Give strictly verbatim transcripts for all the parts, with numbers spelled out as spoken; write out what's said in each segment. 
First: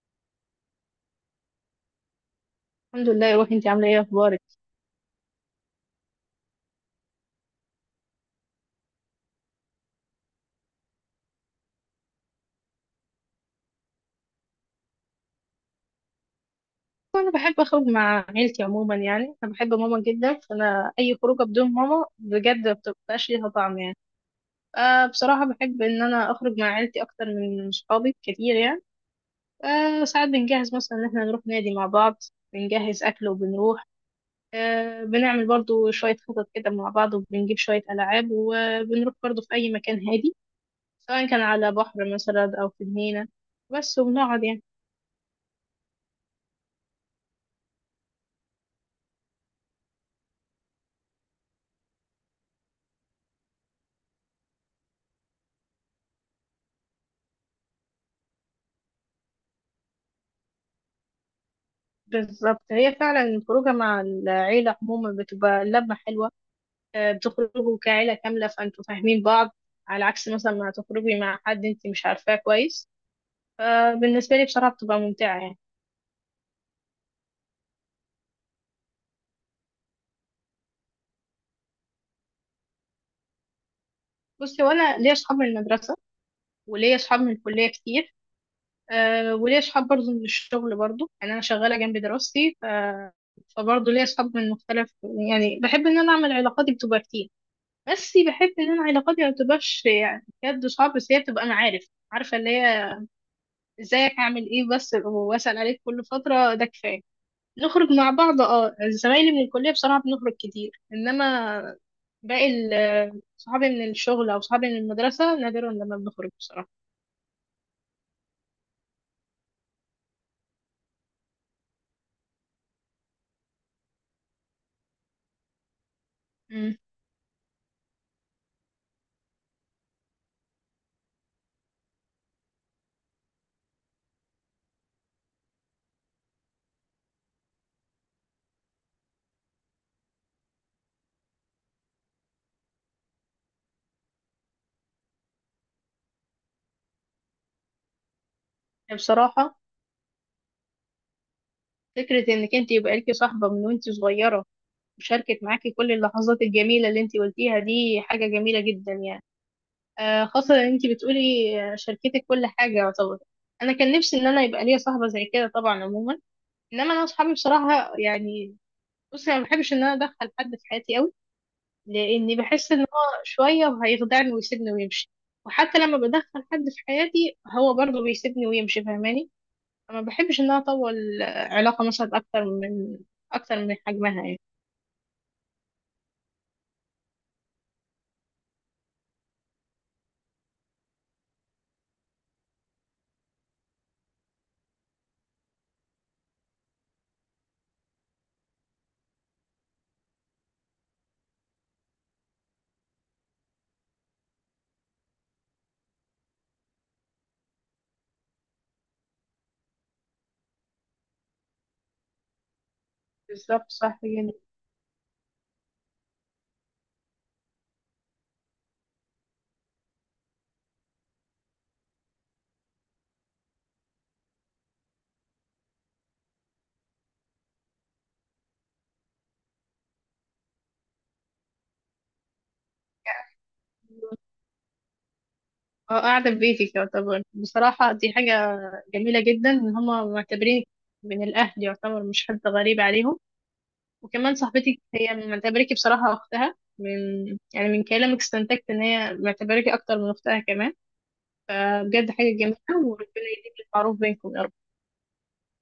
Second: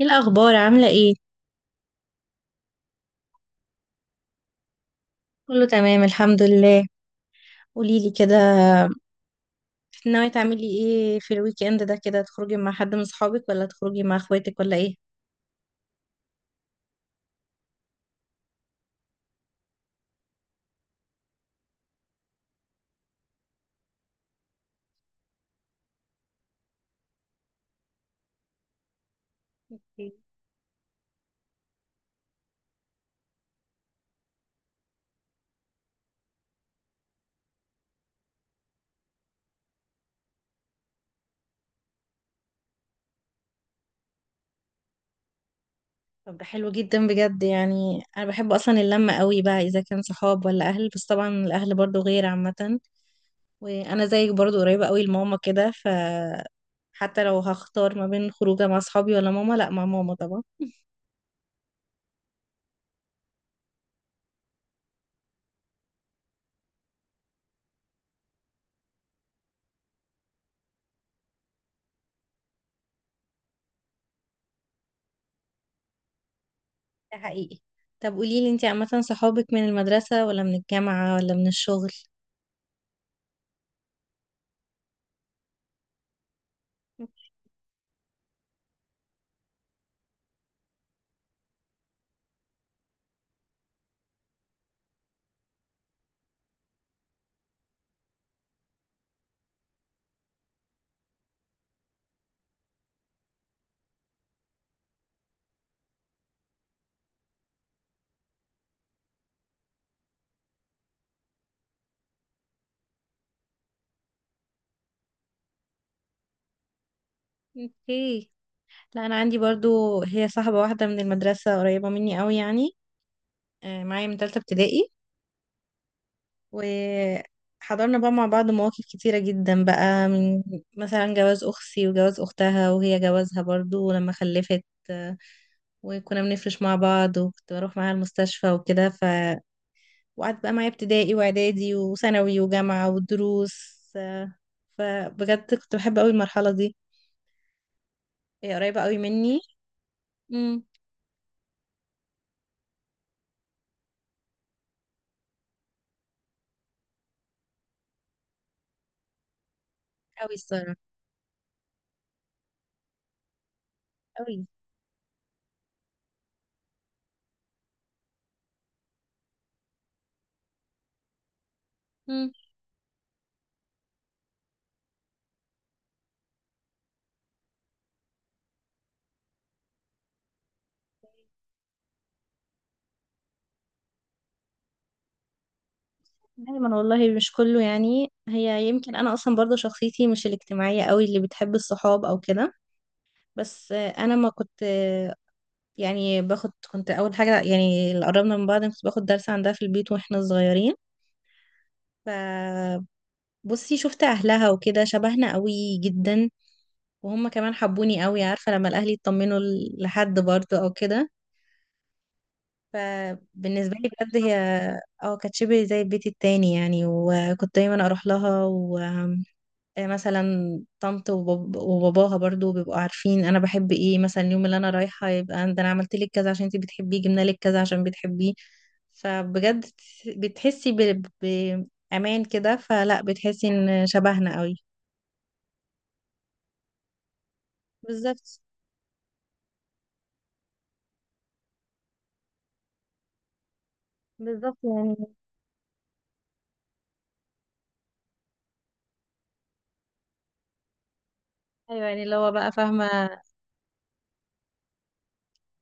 ايه الاخبار؟ عامله ايه؟ الحمد لله يا روحي، انت عامله ايه؟ اخبارك؟ كله تمام، الحمد لله. قوليلي كده. ناويه تعملي ايه في الويك اند ده كده، تخرجي مع حد من صحابك ولا تخرجي مع اخواتك ولا ايه؟ انا بحب اخرج مع عيلتي عموما، يعني انا بحب ماما جدا، فانا اي خروجه بدون ماما بجد ما بتبقاش ليها طعم يعني. أه بصراحه بحب ان انا اخرج مع عيلتي اكتر من صحابي كتير يعني. أه إيه. ساعات بنجهز مثلا ان احنا نروح نادي مع بعض. بنجهز اكل وبنروح. أه بنعمل برضو شويه خطط كده مع بعض، وبنجيب شويه العاب وبنروح برضو في اي مكان هادي، سواء كان على بحر مثلا او في جنينه. بس وبنقعد يعني. طب ده حلو جدا بجد، يعني انا بحب اصلا اللمه قوي بقى، اذا كان صحاب ولا اهل، بس طبعا الاهل برضو غير عامه. وانا زيك برضو قريبه قوي لماما كده ف حتى لو هختار ما بين خروجه مع صحابي ولا ماما، لا، مع ماما طبعا. بالظبط، هي فعلا الخروجة مع العيلة عموما بتبقى لمة حلوة. آه، بتخرجوا كعيلة كاملة، فانتوا فاهمين بعض، على عكس مثلا ما تخرجي مع حد انت مش عارفاه كويس. فبالنسبة لي بصراحة بتبقى ممتعة يعني. ده حقيقي. طب قوليلي انتي، عامه صحابك من المدرسه ولا من الجامعه ولا من الشغل؟ بصي، وانا ليا اصحاب من المدرسة، وليا اصحاب من الكلية كتير. آه، وليا اصحاب برضه من الشغل، برضه يعني انا شغالة جنب دراستي ف... فبرضه ليا اصحاب من مختلف. يعني بحب ان انا اعمل علاقاتي بتبقى كتير، بس بحب ان انا علاقاتي ما بتبقاش يعني بجد صعب، بس هي بتبقى معارف، عارفة اللي هي ازيك عامل ايه، بس واسأل عليك كل فترة، ده كفاية. نخرج مع بعض، اه زمايلي من الكلية بصراحة بنخرج كتير، انما باقي ال- صحابي من الشغل او صحابي من المدرسة نادرا لما بنخرج بصراحة. اوكي. لا، انا عندي برضو هي صاحبة واحدة من المدرسة، قريبة مني قوي يعني. آه، معايا من تالتة ابتدائي. مم. وحضرنا بقى مع بعض مواقف كتيرة جدا، بقى من مثلا جواز اختي وجواز اختها، وهي جوازها برضو ولما خلفت. آه، وكنا بنفرش مع بعض، وكنت بروح معاها المستشفى وكده ف وقعدت بقى معايا ابتدائي واعدادي وثانوي وجامعة والدروس. آه، فبجد كنت بحب قوي المرحلة دي. هي قريبة قوي مني. بصراحة امم. فكرة انك انت يبقى ليكي صاحبة من وانت صغيرة، وشاركت معاكي كل اللحظات الجميلة اللي انت قلتيها، دي حاجة جميلة جدا يعني. آه قوي خاصة ان الصراحة انت بتقولي آه، شاركتك كل حاجة يعتبر. انا كان نفسي ان قوي. انا يبقى ليا صاحبة زي كده طبعا عموما، انما انا اصحابي بصراحة يعني. بصي، انا ما بحبش ان انا ادخل حد في حياتي قوي، لاني بحس ان هو شويه هيخدعني ويسيبني ويمشي، وحتى لما بدخل حد في حياتي هو برضه بيسيبني ويمشي فاهماني. ما بحبش ان انا اطول علاقه مثلا اكتر من اكتر من حجمها يعني. دايما والله، مش كله يعني، هي يمكن انا اصلا برضه شخصيتي مش الاجتماعيه قوي اللي بتحب الصحاب او كده. بس آه، انا ما كنت، آه، يعني باخد، كنت اول حاجه يعني، اللي قربنا من بعض كنت باخد درس عندها في البيت واحنا صغيرين. فبصي، شفت اهلها وكده شبهنا قوي جدا. وهم كمان حبوني قوي، عارفه لما الاهل يطمنوا ل- لحد برضه او كده. بالظبط فبالنسبه لي صح بجد يعني. هي اه كانت شبه زي البيت التاني يعني، وكنت دايما اروح لها. آه، مثلا طنط وباب- وباباها برضو بيبقوا عارفين انا بحب ايه، مثلا اليوم اللي انا رايحه يبقى ده انا عملت لك كذا عشان انت بتحبيه، جبنا لك كذا عشان بتحبيه. فبجد بتحسي ب- بامان كده، فلا بتحسي ان شبهنا قوي. اه قاعده في بيتي يعتبر، بصراحه دي حاجه بالظبط. جميله جدا ان هما معتبرين من الاهل يعتبر، مش حد غريب عليهم. وكمان بالظبط صاحبتي يعني. هي معتبراكي بصراحة أختها، من يعني من كلامك استنتجت إن هي معتبراكي أكتر من أختها كمان. ايوه يعني بجد اللي حاجة هو بقى جميلة، وربنا فاهمه. يديم المعروف بينكم يا رب.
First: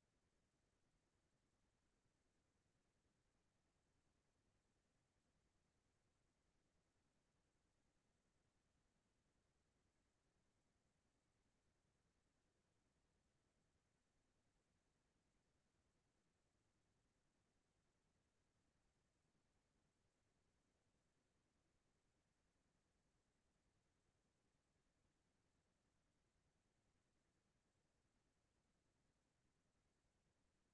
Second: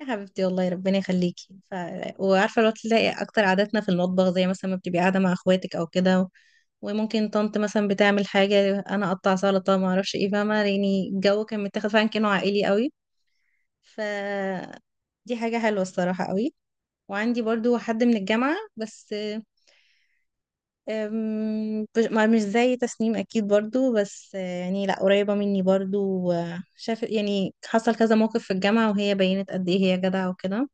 يا حبيبتي والله ربنا يخليكي ف... وعارفه لو تلاقي اكتر عاداتنا في المطبخ، زي مثلا ما بتبقي قاعده مع اخواتك او كده. وممكن طنط مثلا بتعمل حاجة، أنا أقطع سلطة، ما أعرفش إيه، فاهمة يعني الجو كان متاخد فعلا كأنه عائلي قوي ف دي حاجة حلوة الصراحة قوي. وعندي برضو حد من الجامعة بس. أم، مش ما- مش زي تسنيم أكيد برضو، بس آه، يعني لأ، قريبة مني برضو. شاف يعني حصل كذا موقف في الجامعة، وهي بينت قد إيه هي جدعة وكده.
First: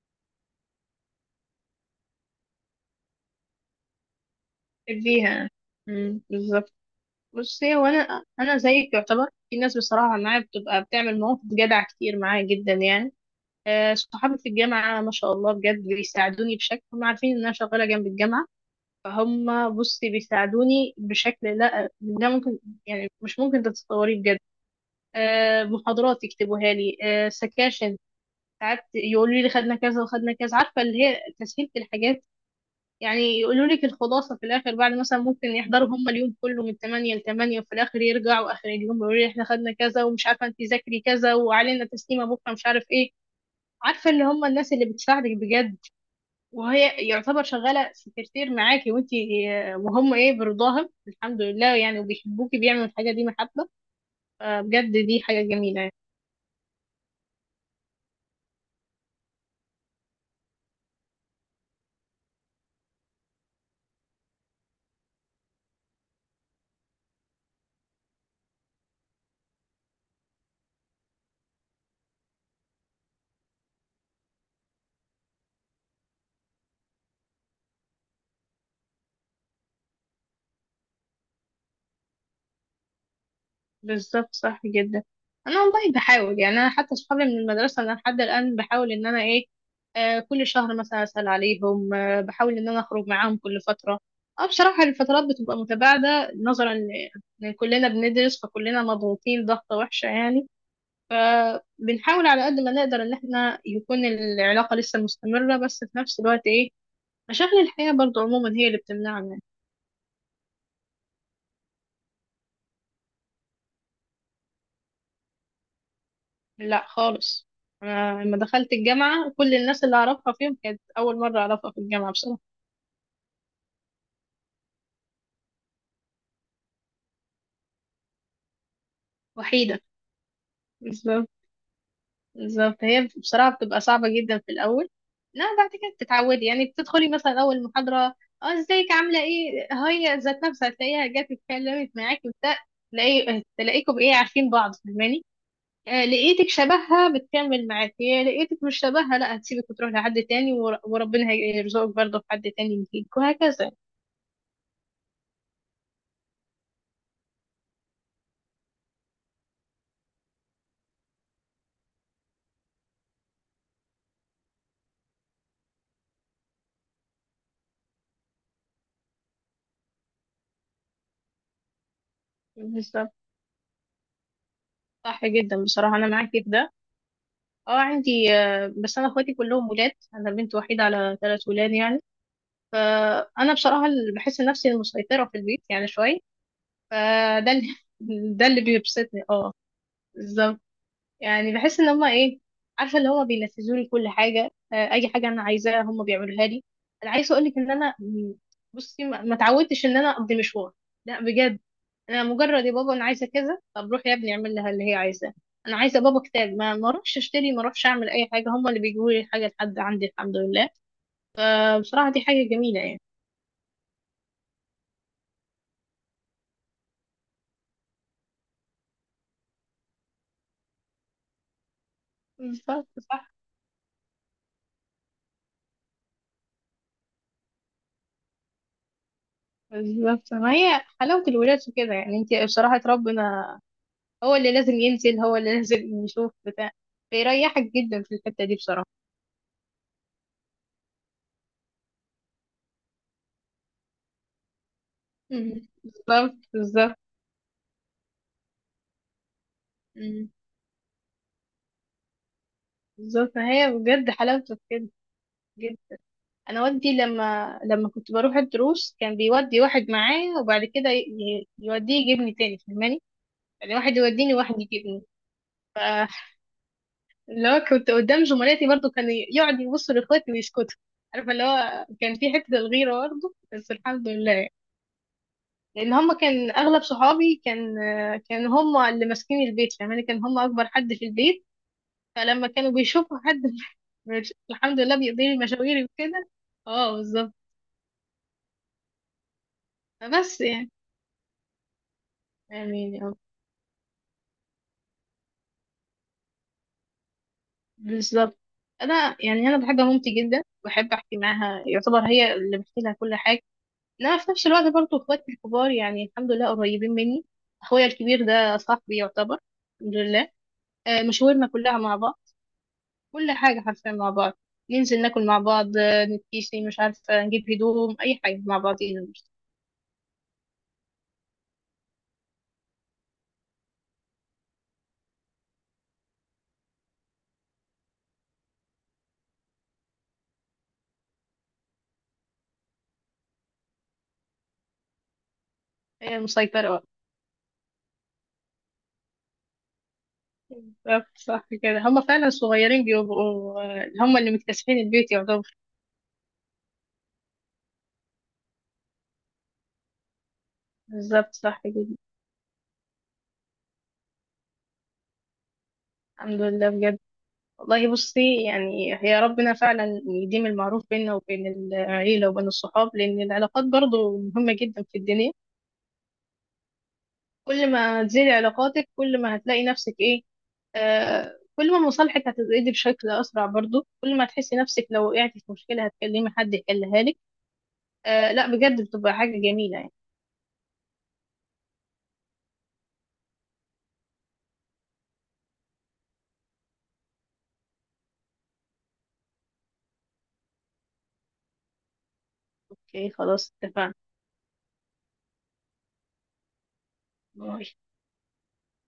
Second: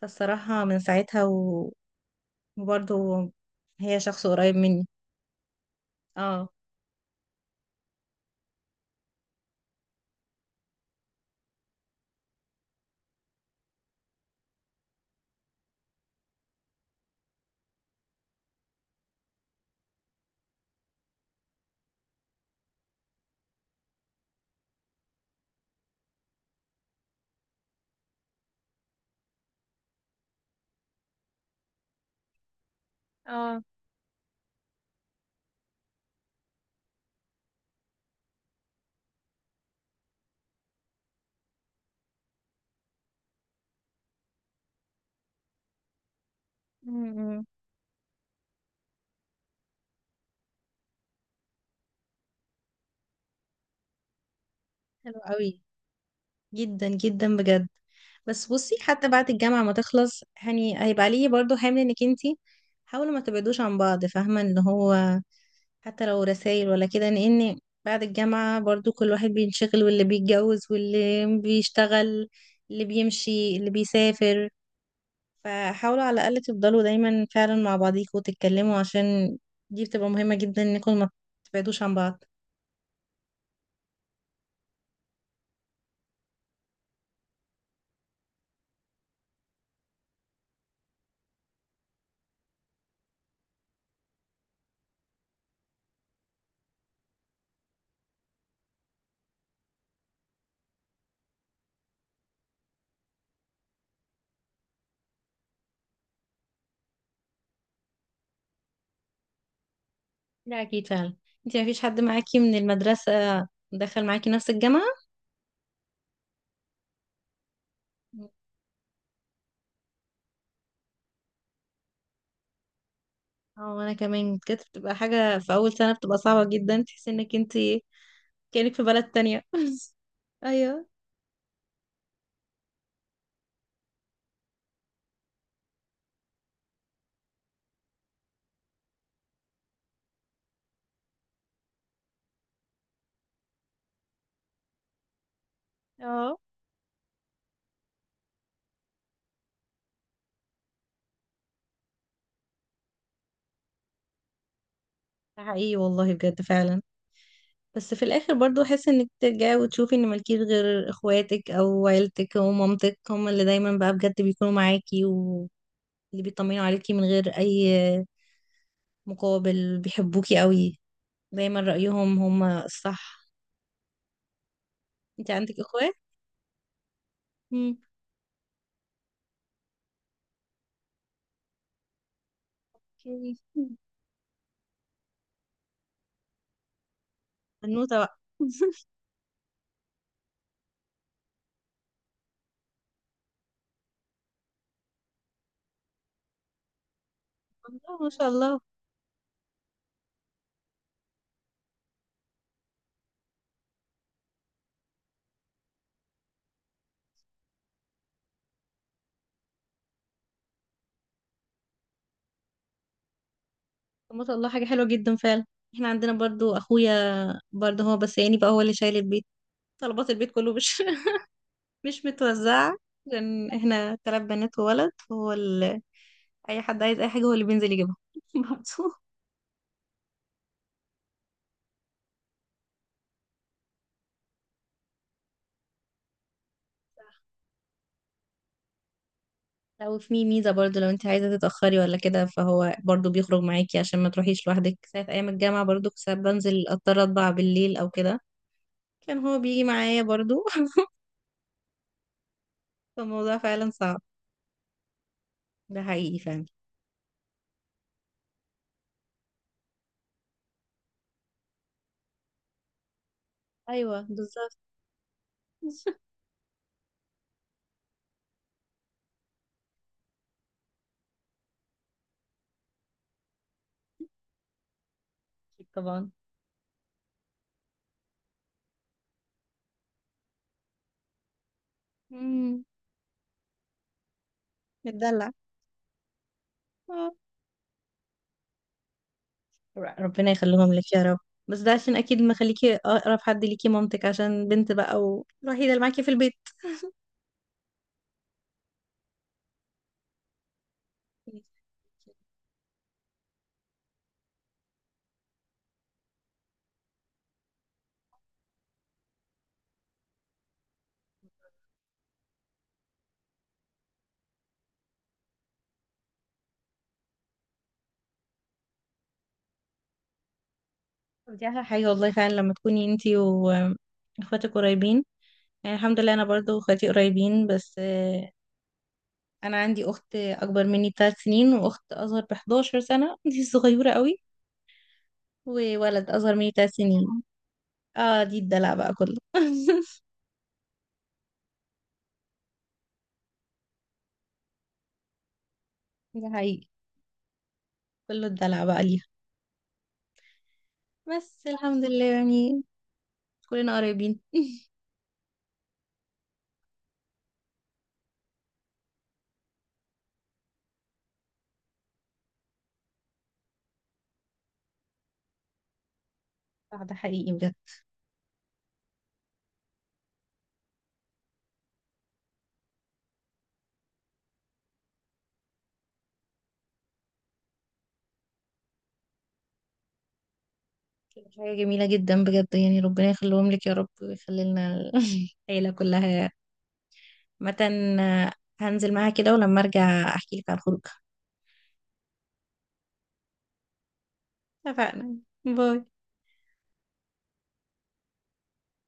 فالصراحة من ساعتها و- وبرضو هي شخص قريب مني. بيها. اه. بالظبط. بصي، وأنا أنا أنا زيك يعتبر، في ناس بصراحة معايا بتبقى بتعمل مواقف جدع كتير معايا جدا يعني. آه، صحابي في الجامعة ما شاء الله بجد بيساعدوني بشكل، هم عارفين إن أنا شغالة جنب الجامعة، فهم بصي بيساعدوني بشكل لا لا ممكن، يعني مش ممكن تتصوريه بجد. آه، محاضرات يكتبوها لي، آه، سكاشن ساعات يقولوا لي خدنا كذا وخدنا كذا، عارفة اللي هي تسهيل في الحاجات. يعني اه. يقولوا لك الخلاصة في الآخر بعد مثلا، ممكن يحضروا هم اليوم كله من تمانية ل تمانية، وفي الآخر يرجعوا آخر اليوم يقولوا لي احنا خدنا كذا، ومش عارفة انت ذاكري كذا وعلينا تسليمة بكرة مش عارف ايه. عارفة اللي هم الناس اللي بتساعدك بجد. م- وهي يعتبر م. شغالة سكرتير معاكي وانتي، آه، وهم ايه برضاهم الحمد لله، يعني وبيحبوكي بيعملوا الحاجة دي محبة. فبجد حلو دي حاجة قوي. جميلة. جدا جدا بجد. بس بصي، حتى بعد الجامعة ما تخلص، يعني هيبقى ليه برضو حمل انك انتي حاولوا ما تبعدوش عن بعض، فاهمة اللي هو حتى لو رسائل ولا كده، لان بعد الجامعة برضو كل واحد بينشغل، واللي بيتجوز واللي بيشتغل، اللي بيمشي اللي بيسافر. فحاولوا على الأقل تفضلوا دايما فعلا مع بعضيكوا وتتكلموا، عشان دي بتبقى مهمة جدا انكم ما تبعدوش عن بعض. بالظبط صح جدا. انا والله بحاول، يعني انا حتى صحابي من المدرسه انا لحد الان بحاول ان انا ايه، آه كل شهر مثلا اسال عليهم، آه بحاول ان انا اخرج معاهم كل فتره. اه بصراحه الفترات بتبقى متباعده نظرا ل- ان كلنا بندرس، فكلنا مضغوطين ضغطه وحشه يعني. فبنحاول على قد ما نقدر ان احنا يكون العلاقه لسه مستمره، بس في نفس الوقت ايه، مشاغل الحياه برضو عموما هي اللي بتمنعنا. لا أكيد فعلا. انتي مفيش حد معاكي من المدرسة دخل معاكي نفس الجامعة؟ لا خالص. أنا لما دخلت الجامعة كل الناس اللي أعرفها فيهم كانت أول مرة أعرفها في الجامعة بصراحة. اه، وانا كمان كانت بتبقى حاجة في اول سنة، بتبقى صعبة جدا تحس انك انت كأنك في بلد تانية وحيدة. ايوه. بالظبط بالظبط، هي بصراحة بتبقى صعبة جدا في الأول. لا بعد كده بتتعودي، يعني بتدخلي مثلا أول محاضرة، اه ازيك عاملة ايه، هي ذات نفسها هتلاقيها جت اتكلمت معاكي وبتاع، تلاقي تلاقيكم ايه عارفين بعض فاهماني. آه اه، لقيتك شبهها بتكمل معاكي، لقيتك مش شبهها لا هتسيبك وتروح لحد تاني، ور- وربنا هيرزقك برضه في حد تاني يجيك وهكذا. ده حقيقي والله بجد فعلا. بس في الاخر برضو احس انك ترجعي وتشوفي ان مالكيش غير اخواتك او عيلتك او مامتك، هم اللي دايما بقى بجد بيكونوا معاكي، واللي بيطمنوا عليكي من غير اي مقابل، بيحبوكي قوي، دايما رأيهم هم بالظبط الصح. صح انت عندك جدا، اخوات؟ بصراحة أنا معاكي في ده. امم. اه عندي، آه، بس أنا اخواتي كلهم ولاد، أنا بنت وحيدة على ثلاث ولاد يعني. اوكي. فأنا بصراحة اللي بحس نفسي المسيطرة في البيت يعني شوية. فده اللي بنوتة بقى ده اللي بيبسطني اه بالظبط. يعني بحس إن هما إيه، عارفة اللي هما بينفذولي كل حاجة. آه، أي حاجة أنا عايزاها هما بيعملوها لي. أنا عايزة أقولك إن أنا والله ما شاء م، الله. بصي ما ما اتعودتش إن أنا أقضي مشوار، لا بجد. انا مجرد يا بابا انا عايزه كذا، طب روح يا ابني اعمل لها اللي هي عايزاه. انا عايزه بابا كتاب، ما ما اروحش اشتري، ما اروحش اعمل اي حاجه، هم اللي بيجيبوا لي الحاجه لحد عندي الحمد لله. فبصراحه دي حاجه جميله يعني. طب ما شاء الله، حاجة حلوة جدا فعلا. احنا عندنا برضو اخويا برضو، هو بس يعني بقى هو اللي شايل البيت، طلبات البيت كله مش مش متوزعة. بالظبط صح. عشان احنا تلات بنات وولد، هو ال... اي حد عايز اي حاجة هو اللي بينزل يجيبها برضو. بالظبط، ما هي حلاوه الولاد في كده يعني، انت بصراحه ربنا. هو اللي لازم ينزل، هو اللي لازم يشوف بتاع، فيريحك جدا في الحته دي بصراحه. لو في ميزة برضو، لو انت عايزة تتأخري ولا كده فهو برضو بيخرج معاكي عشان ما تروحيش لوحدك، ساعة ايام الجامعة مم. برضو كنت ساعات بالظبط بنزل بالظبط. اضطر اطبع بالليل او كده، كان هو بيجي معايا مم. برضو بالظبط، فالموضوع ما فعلا هي صعب. بجد حلاوته في كده. ده حقيقي فعلا. انا والدي لما لما كنت بروح الدروس كان بيودي واحد معاه، وبعد كده ي- ي- يوديه يجيبني تاني فاهماني، يعني واحد ايوه يوديني وواحد بالظبط يجيبني. اللي هو كنت قدام زملاتي برضو كان يقعد يبص لاخواتي ويسكتوا، عارفه اللي هو كان في حته الغيره برضو، بس الحمد لله. لان طبعا. هم كان اغلب صحابي كان، كان هم اللي ماسكين البيت فاهماني، كان هم اكبر حد في البيت. فلما امم. كانوا بيشوفوا حد مش- الحمد لله بيقضي بتدلع. لي مشاويري وكده. اه اه. بالظبط، ر- ربنا بس يعني. يخليهم لك يا رب. بس ده عشان اكيد مخليكي امين. اقرب حد ليكي مامتك، عشان بنت بقى والوحيده اللي معاكي في البيت. بالظبط. انا يعني انا بحب مامتي جدا، بحب احكي معاها، يعتبر هي اللي بحكي لها كل حاجه. لا في نفس الوقت برضو اخواتي الكبار يعني الحمد لله قريبين مني. اخويا الكبير ده صاحبي يعتبر، الحمد لله. آه، مشاورنا كلها مع بعض، كل حاجه حرفيا مع بعض. ننزل ناكل مع بعض، آه، نتكيسي مش عارفه، نجيب هدوم اي حاجه مع بعضينا مش- دي احلى حاجه والله فعلا لما تكوني انتي واخواتك قريبين. يعني الحمد لله انا برضو اخواتي قريبين بس آه، انا عندي اخت اكبر مني بثلاث سنين، واخت اصغر ب احد عشر سنه دي صغيره قوي. وولد هي اصغر مني ثلاث مسيطره. سنين اه، دي الدلع بقى كله بالظبط صح كده، هما فعلا صغيرين بيبقوا، آه، هما اللي مكتسحين البيت يعتبر. دي حقيقي. كله الدلع بقى ليها. بالظبط بس صح الحمد كده. لله يعني، كلنا قريبين الحمد لله بجد. والله بصي يعني، هي ربنا فعلا يديم المعروف بيننا وبين العيلة وبين الصحاب، لأن العلاقات برضو مهمة جدا في الدنيا. آه، ده حقيقي بجد. كل ما تزيد علاقاتك كل ما هتلاقي نفسك إيه، آه كل ما مصالحك هتزيد بشكل أسرع، برضو كل ما تحسي نفسك لو وقعتي في مشكلة هتكلمي حد يحلها لك. آه لا بجد بتبقى حاجة جميلة يعني. حاجة جميلة جدا بجد يعني، ربنا يخليهم لك يا رب، ويخلي لنا ال- العيلة كلها. مثلا، هنزل معاها كده ولما ارجع احكي لك عن الخروج. أوكي خلاص، اتفقنا. باي. اتفقنا.